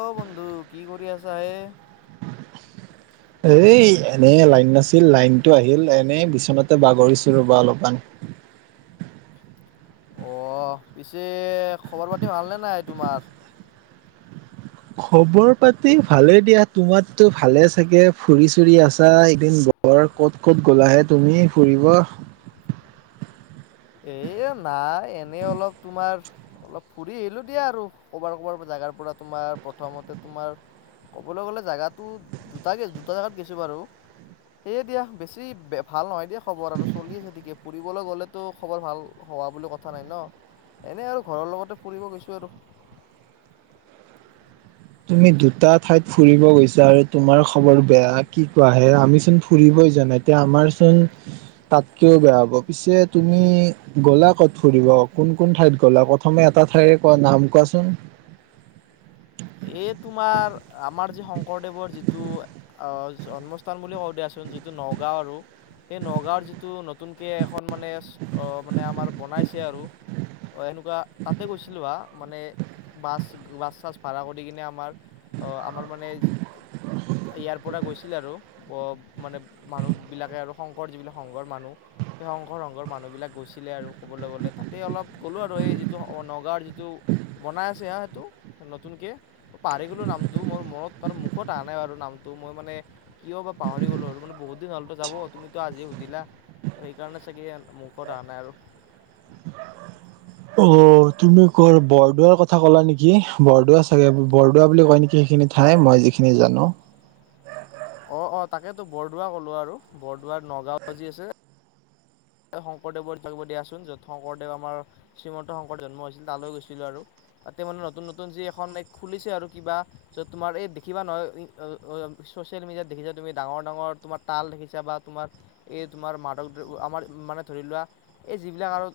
অ', বন্ধু কি কৰি আছা এ এই এনে লাইন নাছিল লাইনতটো আহিল এনেই বিচনাতে বাগৰিছো ৰ'বা অলপমান অ', পিছে খবৰ পাতি ভালনেে নাই তোমাৰ খবৰ পাতি ভালে দিয়া তোমাৰতটো ভালে চাগে ফুৰি চুৰি আছা এদিন ঘৰ ক'ত ক'ত গ'লাহে তুমি ফুৰিব এ নাই এনে অলপ তোমাৰ অলপ ফুৰি আহিলোঁ দিয়া আৰু ক'বাৰ ক'বাৰ জোগাৰ পৰা তোমাৰ প্ৰথমতে তোমাৰ ক'বলৈ গ'লে জোগাটো দুটা দুটা জেগাত গৈছোঁ বাৰু এইে দা বেছি বে ভাল নহয় দেই খবৰ আৰু চলি আছে ঠিকে ফুৰিবলৈ গ'লে তো খবৰ ভাল হোৱা বুলি কথা নাই ন এনে আৰু ঘৰৰ লগতে ফুৰিব গৈছোঁ আৰু তুমি দুটা ঠাইত ফুৰিব গৈছা আৰু তোমাৰ খবৰ বেয়া কি কোৱা হে আমি চোন ফুৰিবই জান এতিয়া আমাৰচোন তাতকেও বেয়া হ'ব পিছে তুমি গ'লা ক'ত ফুৰিব কোন কোন ঠাইত গ'লা ক'ত প্ৰথমে এটা ঠাইৰে কোৱা নাম কোৱাচোন এই তোমাৰ আমাৰ যি শংকৰদেৱৰ যিটো আহ জন্মস্থান বুলি কওঁ দিয়াচোন যিটো নগাঁও আৰু সেই নগাঁওৰ যিটো নতুনকে এখন মানে মানে আমাৰ বনাইছে আৰু অ', এনেকুৱা তাতে গৈছিলোঁ হ মানে বাছ বাছ চছ ভাড়া কৰি কিনে আমাৰ আমাৰ মানে ইয়াৰ পৰা গৈছিল আৰু মানে মানুহবিলাকে আৰু শংকৰ যিবিলাক শকৰ মানুহ সেই সংঘৰ সংঘৰ মানুহবিলাক গৈছিলে আৰু ক'বলৈ গ'লে তাতেই অলপ গ'লোঁ আৰু এই যিটো নগাঁওৰ যিটো বনাই আছে সেইটো নতুনকৈ পাহাৰৰি গ'লো নামটো মোৰ মনত তাৰ মুখত অহা নাই বাৰু নামটো মই মানে কিয় বাৰ পাহৰি গলো আৰু মান বহুত দিন হলে যাব তুমিতো আজি সুধিলা তো সেইকাৰণে চাগে মুখত অহা নাই আৰু অ', তুমি ক বৰদোৱাৰ কথা ক'লা নেকি বৰদোৱা চাগে বৰদোৱা বুলি কয় নেকি সেইখিনিত খাই মই যিখিনি জানো অ', অ', তাকেতো বৰদোৱা কলো আৰু বৰদোৱাৰ নগাঁও যি আছে শংকৰদেৱৰ দিয়াচোন য'ত শংকৰদেৱ আমাৰ শ্ৰীমন্ত শংকৰ জন্ম হৈছিল তালৈ গৈছিলো আৰু তাতে মানে নতুন নতুন যি এখন এক খুলিছে আৰু কিবা য' তোমাৰ এই দেখিবা নহয় ছ'চিয়েল মিডিয়াত দেখিছা তুমি ডাঙৰ ডাঙৰ তোমাৰ তাল দেখিছা বা তোমাৰ এই তোমাৰ মাদক আমাৰ মানে ধৰি লোৱা এই যিবিলাক আৰু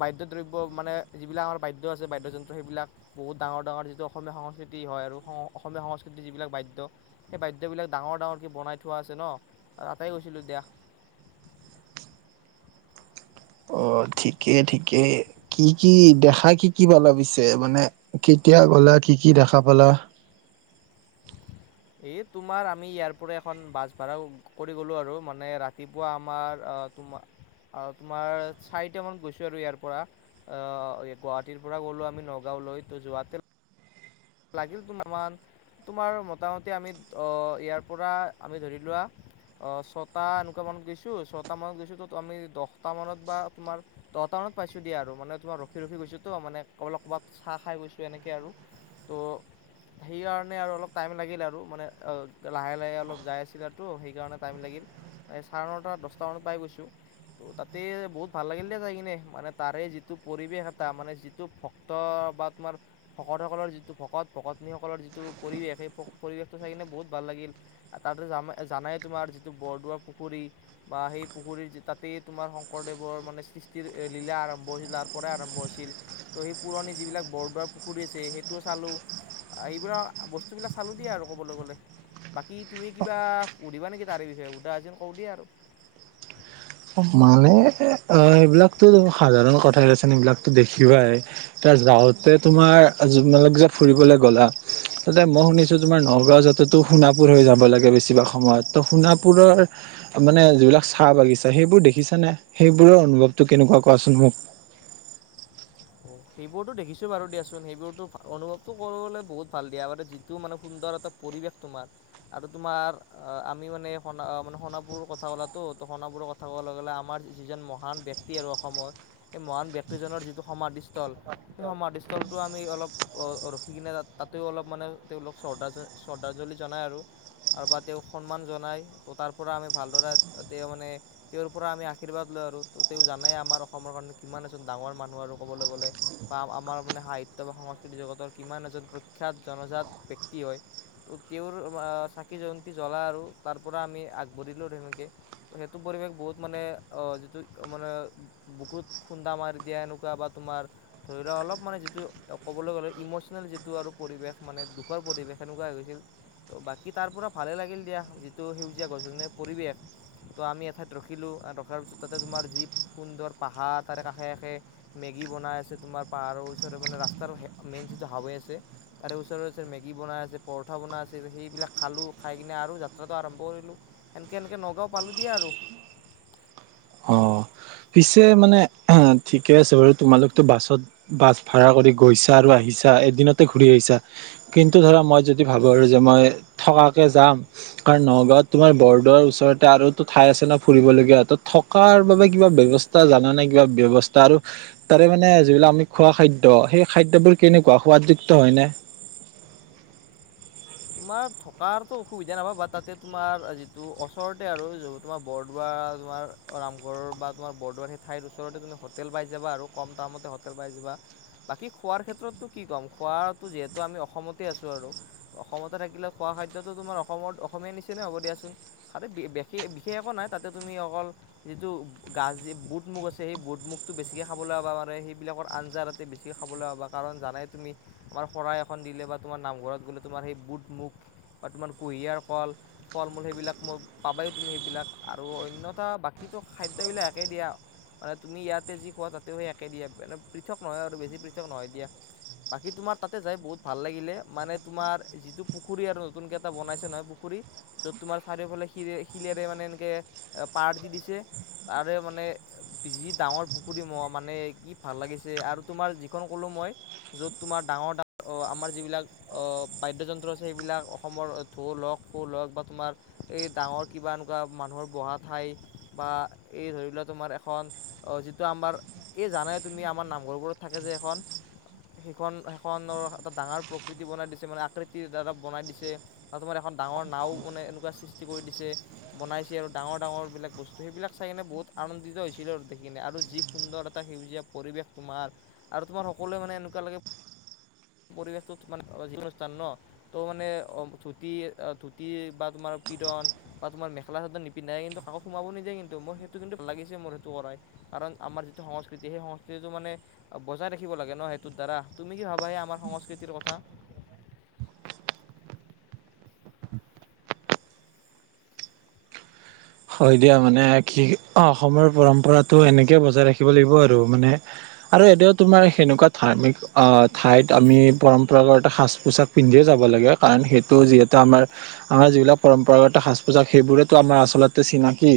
বাদ্য দ্ৰব্য মানে যিবিলাক আমাৰ বাদ্য আছে বাদ্যযন্ত্ৰ সেইবিলাক বহুত ডাঙৰ ডাঙৰ যিটো অসমীয়া সংস্কৃতি হয় আৰু অসমীয়া সংস্কৃতিৰ যিবিলাক বাদ্য সেই বাদ্যবিলাক ডাঙৰ ডাঙৰ কি বনাই থোৱা আছে ন তাতেই গৈছিলোঁ দিয়া অ' ঠিকেই ঠিকেই কি কি দেখা কি কি পালা পিছে মানে কেতিয়া গলা কি কি দেখা পালা এই তোমাৰ আমি ইয়াৰ পৰা এখন বাছ ভাড়াও কৰি গ'লোঁ আৰু মানে ৰাতিপুৱা আমাৰ তোমাৰ আৰু তোমাৰ চাৰিট মান গৈছো আৰু ইয়াৰ পৰা অ', গুৱাহাটীৰ পৰা গ'লো আমি নগাঁও লৈ ত যোৱাতেল লাগিল তোমান তোমাৰ মোটামুটি আমি ইয়াৰ পৰা আমি ধৰি লোৱা আহ, ছটা এনেকুৱা মানত গৈছোঁ ছট মানত গৈছোঁ তো আমি দহট মানত বা তোমাৰ দহট মানত পাইছো দিয়া আৰু মানে তোমাৰ ৰখি ৰখি গৈছো ত মানে কব ক'ৰবাত চাহ খাই গৈছো এনেকে আৰু তো [inaudible] সেইকাৰণে আৰু অলপ টাইম লাগিল আৰু মানে লাহে লাহে অলপ যাই আছিলতো সেইকাৰণে টাইম লাগিল। এই চাৰ ন তটা দহটামানত পাই গৈছোঁ ত' তাতেই বহুত ভাল লাগিলে যাই কিনে মানে তাৰে যিটো পৰিৱেশ এটা মানে যিটো ভক্ত বা তোমাৰ ভকতসকলৰ যিটো ভকত ভকতীসকলৰ যিটো পৰিৱেশ সেই পৰিৱেশটো চাই কিনে বহুত ভাল লাগিল। তাতে জানাই তোমাৰ যিটো বৰদোৱা পুখুৰী বা সেই পুখুৰীৰ তাতেই তোমাৰ শংকৰদেৱৰ মানে সৃষ্টিৰ লীলা আৰম্ভ হৈছিল তাৰ পৰাই আৰম্ভ হৈছিল। ত' সেই পুৰণি যিবিলাক বৰদোৱাৰ পুখুৰী আছে সেইটো চালোঁ এইবিল বস্তুবিলাক চালোঁ দিয়ে আৰু ক'বলৈ গ'লে। বাকী তুমি কিবা সুধিবা নেকি তাৰে বিষয়ে সোধা এজন কওঁ দেই আৰু মানে অ', সেইবিলাকতো সাধাৰণ কথাই আছে এইবিলাকতো দেখিবাই। এতি যাওঁতে তোমাৰ মাল যত ফুৰিবলৈ গ'লা তাতে মই শুনিছো তোমাৰ নগাঁও যাতে তো সোণাপুৰ হৈ যাব লাগে বেছিভাগ সময়ত ত সোণাপুৰৰ মানে যিবিলাক চাহ বাগিচা সেইবোৰ দেখিছ নে সেইবোৰৰ অনুভৱতটো কেনেকুৱা কোৱাচোন মোক অ', সেইবোৰতো দেখিছোঁ বাৰু দিয়াচোন সেইবোৰতো অনুভৱটো কৰিবলৈ বহুত ভাল দিয়া বাৰু যিটো মানে সুন্দৰ এটা পৰিৱেশ তোমাৰ আৰু তোমাৰ আমি মানে সোণ ম সণাপুৰৰ কথা কলাতো ত সোাপুৰৰ ক থব লগ'লে আমাৰ যিজন মহান ব্যক্তি আৰু অসমৰ সেই মহান ব্যক্তিজনৰ যিটো সমাধিস্থল সেই সমাধিস্থলটো আমি অলপ ৰখি কিনে ত তাতেও অলপ মানে তেওঁলোক শ্ৰদ্ধাল শ্ৰদ্ধাঞ্জলি জনায় আৰু আৰু বা তেওঁক সন্মান জনাই ত তাৰ পৰা আমি ভালদৰে তেওঁ মানে তেওঁৰ পৰা আমি আশীৰ্বাদ লৈ আৰু ত তেওঁ জানে আমাৰ অসমৰ কাৰণে কিমান এজন ডাঙৰ মানুহ আৰু ক'বলৈ গ'লে বা আমাৰ মানে সাহিত্য বা সংস্কৃতি জগতৰ কিমান এজন প্ৰখ্যাত জনজাত ব্যয়ক্তি হয় ত তেওঁৰ চাকি জয়ন্তী জ্বলা আৰু তাৰ পৰা আমি আগবাঢ়িলো ধেনেকে সেইটো পৰিৱেশ বহুত মানে যিটো মানে বুকুত খুন্দা মাৰি দিয়া এনেকুৱা বা তোমাৰ ধৰি লোৱাক অলপ মানে যিটো ক'বলৈ গ'লে ইম'চনেল যিটো আৰু পৰিৱেশ মানে দুখৰ পৰিৱেশ সেনেকুৱা হৈছিল ত' বাকী তাৰ পৰাৰা ভালে লাগিল দিয়া যিটো সেউজীয়া গছনে পৰিৱেশ তো আমি এঠাইত ৰখিলোঁ আৰু ৰখাৰ পিছত তাতে তোমাৰ যি সুন্দৰ পাহাৰ তাৰে কাষে কাষে মেগী বনাই আছে তোমাৰ পাহাৰৰ ওচৰ মানে ৰাস্তাৰ মেইন চিটো হাৱে আছে তাৰে ওচৰে ওচৰে মেগী বনাই আছে পৰঠা বনাই আছে সেইবিলাক খালো খাই কিনে আৰু যাত্ৰাটো আৰম্ভ কৰিলোঁ এেনেকে এনেকে নগাঁও পালো দিয়া আৰু অঁ পিছে মানে ঠিকে আছে বাৰু তোমালোকতো বাছত বাছ ভাড়া কৰি গৈছা আৰু আহিছা এদিনতে ঘূৰি আহিছা কিন্তু ধৰা মই যদি ভাবোঁ আৰু যে মই থকাকৈ যাম কাৰ নগাঁওত তোমাৰ বৰদোৱাৰ ওচৰতে আৰুো ঠাই আছে ন ফুৰিবলগীয়া হ ত থকাৰ বাবে কিবা ব্যৱস্থা জানা নে কিবা ব্যয়ৱস্থা আৰু তাৰে মানে যিবিলাক আমি খোৱা খাদ্য সেই খাদ্যবোৰ কেনেকুৱা সাদযুক্ত হয় ন তোমাৰ থকাৰটোো অসুবিধা নাপাব বা তাতে তোমাৰ যিটো ওচৰতে আৰু য তোমাৰ বৰদোৱা তোমাৰ ৰামঘৰ বা তোমাৰ বৰদোৱাৰাৰ সেই ঠাইৰ ওচৰতে তুমি হোটেল পাই যাবা আৰু কম টামমতে হোটেল বাই যিবা বাকী খোৱাৰ ক্ষেত্ৰতো কি ক'ম খোৱাাতটো যিহেতু আমি অসমতে আছোঁ আৰু অসমতে থাকিলে খোৱা খাদ্যটো তোমাৰ অসমত অসমীয় নিচি ন হ'ব দিয়াচোন তাতে বিশেষ বিশেষ একো নাই তাতে তুমি অকল যিটো গাজ বুট মুগ আছে সেই বুট মুগতটো বেছিকে খাবলৈাব পাৰে সেইবিলাকৰ আঞজাৰাতে বেছি সঠ খাবলৈ ভ'বা কাৰণ জানে তুমি আমাৰ শৰাই এখন দিলে বা তোমাৰ নামঘৰত গ'লে তোমাৰ সেই বুট মুখ বৰ্তমান কুঁহিয়াৰ কল ফল মূল সেইবিলাক মই পাবায় তুমি সেইবিলাক আৰু অন্যথা বাকীতো খাদ্যবিলাক একেই দিয়া মানে তুমি ইয়াতে যি খোৱা তাতেও সেই একে দিয়া ম পৃথক নহয় আৰু বেছি পৃথক নহয় দিয়া বাকী তোমাৰ তাতে যাই বহুত ভাল লাগিলে মানে তোমাৰ যিটো পুখুৰী আৰু নতুনকে এটা বনাইছে নহয় পুখুৰী চ'ত তোমাৰ চাৰিওফালে শিল শিলেৰে মানে এনেকে পাৰ দি দিছে তাৰে মানে যি ডাঙৰ পুখুৰী মহ মানে কি ভাল লাগিছে আৰু তোমাৰ যিখন ক'লো মই য'ত তোমাৰ ডাঙৰ ডাঙৰ আমাৰ যিবিলাক বাদ্যযন্ত্ৰ আছে সেইবিলাক অসমৰ ঢোল হওক শোল হওক বা তোমাৰ এই ডাঙৰ কিবা এনেকুৱা মানুহৰ বঢ়া ঠাই বা এই ধৰিবলে তোমাৰ এখন অঁ যিটো আমাৰ এই জানাই তুমি আমাৰ নামঘৰবোৰত থাকে যে এখন সেইখন সেইখনৰ এটা ডাঙৰ প্ৰকৃতি বনাই দিছে মানে আকৃতিৰ দ্বাৰা বনাই দিছে ন তোমাৰ এখন ডাঙৰ নাও মানে এনেকুৱা সৃষ্টি কৰি দিছে বনাইছে আৰু ডাঙৰ ডাঙৰবিলাক বস্তু সেইবিলাক চাই কিনে বহুত আনন্দিত হৈছিলোঁ আৰু দেখি কিনে আৰু যি সুন্দৰ এটা সেউজীয়া পৰিৱেশ তোমাৰ আৰু তোমাৰ সকলোৱে মানে এনেকুৱা লাগে পৰিৱেশটো তাৰ জিকোনো স্থান ন ত' মানে ধুতি ধুতি বা তোমাৰ পীড়ন বা তোমাৰ মেখা চাদত নিপিন্ধাই কিন্তু কাকোমাব নিদায় কিন্তুোৰ সেইটো কিন্তু ভ লাগিছে মোৰ সেইটো কৰাই কাৰণ আমাৰ যিটো সংস্কৃতি সেই সংস্কৃতিটো মানে বজাই ৰাখিব লাগে ন' সেইটোৰ দ্বাৰা, তুমি কি ভাবা এই আমাৰ সংস্কৃতিৰ কথা? হয় দিয়া মানে কি অ', অসমৰ পৰম্পৰাটো এনেকে বজাই ৰাখিব লাগিব আৰু মানে আৰু এতিয়াও তোমাৰ সেনেকুৱা ধাৰ্মিক আ, ঠাইত আমি পৰম্পৰাগত সাজ পোছাক পিন্ধিয়ে যাব লাগে কাৰণ সেইটো যিহেতু আমাৰ আমাৰ যিবিলাক পৰম্পৰাগত সাজ পোচাক সেইবোৰেতো আমাৰ আচলতে চিনাকি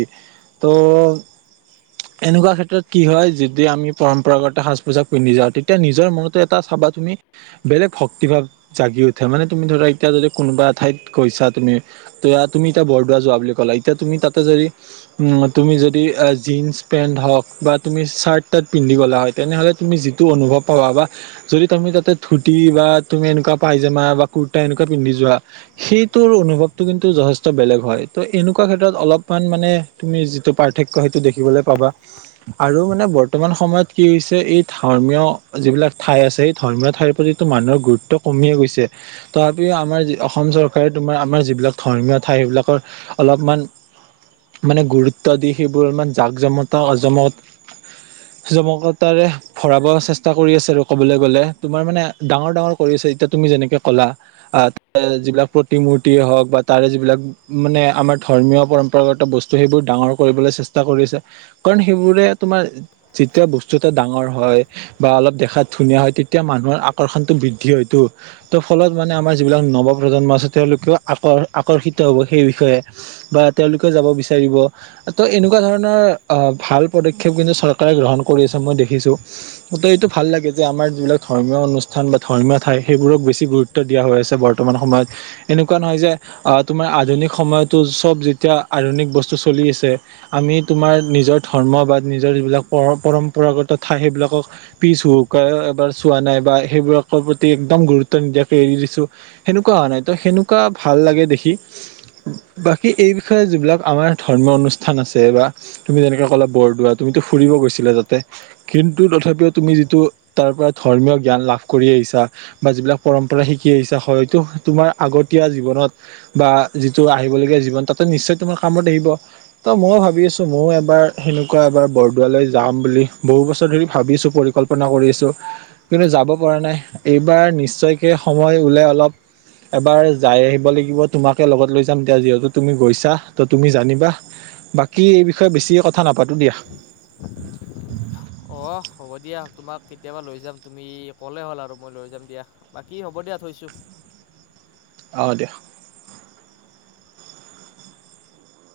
ত' এনেকুৱা ক্ষেত্ৰত কি হয় যদি আমি পৰম্পৰাগত সাজ পোচাক পিন্ধি যাওঁ তেতিয়া নিজৰ মনতো এটা চাবা তুমি বেলেগ শক্তি ভাৱ জাগি উঠে মানে তুমি ধৰা এতিয়া যদি কোনোবা এ ঠাইত গৈছা তুমি তয়া তুমি এতিয়া বৰদোৱা যোৱা বুলি ক'লা, এতিয়া তুমি তাতে যদি তুমি যদি জীন্স পেন্ট হওঁক বা, তুমি চাৰ্ট তাৰ্ত পিন্ধি গলা হয় তেনেহলে তুমি যিটো অনুভৱ পাবা যদি তুমি তাতে ধুতি বা তুমি এনেকুৱা পাইজামা বা কুুৰ্তা এনেকুৱা পিন্ধি যোৱা সেইটোৰ অনুভৱটো কিন্তু যথেষ্ট বেলেগ হয় ত' এনেকুৱা ক্ষেত্ৰত অলপ মান মানে তুমি যিটো পাৰ্থক্য সেইটো দেখিবলৈ পাবা। আৰু মানে বৰ্তমান সময়ত কি হৈছে, এই ধৰ্মীয় যিবিলাক ঠাই আছে, এই ধৰ্মীয় ঠাইৰ প্ৰতি মানুহৰ গুৰুত্ব কমিয়ে গৈছে। তথাপিও আমাৰ যি অসম চৰকাৰে তোমাৰ আমাৰ যিবিলাক ধৰ্মীয় ঠাই সেইবিলাকৰ অলপমান মানে গুৰুত্ব দি সেইবোৰ অলপমান জাক জমতা জমক জমকতাৰে ভৰাব চেষ্টা কৰি আছে আৰু ক'বলৈ গ'লে, তোমাৰ মানে ডাঙৰ ডাঙৰ কৰিছে এতিয়া তুমি যেনেকে ক'লা। আ, যিবিলাক প্ৰতিমূৰ্তি হওক বা তাৰে যিবিলাক মানে আমাৰ ধৰ্মীয় পৰম গত বস্তু সেইবোৰ ডাঙৰ কৰিবলৈ চেষ্টা কৰিছে, কাৰণ সেইবোৰে তোমাৰ যেতিয়া বস্তু এটা ডাঙৰ হয়। বা অলপ দেখাত ধুনীয়া হয় তেতিয়া মানুহৰ আকৰ্ষণটো বৃদ্ধি হয়টো। ত' ফলত মানে আমাৰ যিবিলাক নৱপ্ৰজন্ম আছে তেওঁলোকেও আকৰ আকৰ্ষিত হ'ব সেই বিষয়ে। বা তেওঁলোকেও যাব বিচাৰিব। ত' এনেকুৱা ধৰণৰ আ, ভাল পদক্ষেপ কিন্তু চৰকাৰে গ্ৰহণ কৰি আছে মই দেখিছো কথা এইটো ভাল লাগে যে আমাৰ যিবিলাক ধৰ্মীয় অনুষ্ঠান বা ধৰ্মীয় ঠাই সেইবোৰক বেছি গুৰুত্ব দিয়া হৈ আছে বৰ্তমান সময়ত, এনেকুৱা নহয় যে আ, তোমাৰ আধুনিক সময়তো চব যে এতিয়া আধুনিক বস্তু চলি আছে। আমি তোমাৰ নিজৰ ধৰ্ম বা নিজৰ যিবিলাক পৰম পৰম্পৰাগত ঠাই সেইবিলাকক পিছ হুকাৰ এবাৰ চোৱা নাই বা সেইবোৰক প্ৰতি একদম গুৰুত্ব নিদিয়াকে এৰি দিছো। সেনেকুৱা হোৱা নাই ত' সেনেকুৱা ভাল লাগে দেখি বাকী এই বিষয়ে যিবিলাক আমাৰ ধৰ্মীয় অনুষ্ঠান আছে বা তুমি যেনেকুৱা ক'লা বৰদোৱা তুমিতো ফুৰিব গৈছিলা তাতে কিন্তু তথাপিও তুমি যিটো তাৰ পৰা ধৰ্মীয় জ্ঞান লাভ কৰি আহিছা বা যিবিলাক পৰমম্পৰা শিকি আহিছা হয়তো তোমাৰ আগতীয়া জীৱনত বা যিটো আহিবলগীয়া জীৱন তাতে নিশ্চয় তোমাৰ কামত আহিব। ত' ময়ো ভাবিআছোঁ, ময়ো এবাৰ সেনেকুৱা এবাৰ বৰদোৱালৈ যাম বুলি বহু বছৰ ধৰি ভাবিছো পৰিকল্প প্ৰাথৰ্না কৰি আছোঁ, কিন্তু যাব পৰা নাই এইবাৰ নিশ্চয়কে সময় ওলাই অলপ এবাৰ যাই আহিব লাগিব তোমাকে লগত লৈ যাম দিয়া যিহেতু তুমি গৈছা ত' তুমি জানিবা বাকী এই বিষয়ে বেছিকে কথা নাপাতো দিয়া। [inaudible] অ', হ'ব দিয়া তোমাক কেতিয়াবা লৈ যাম তুমি ক'লে হ'ল আৰু মই লৈ যাম দিয়া। বাকী হ'ব দিয়া থৈছো। অ', দিয়া।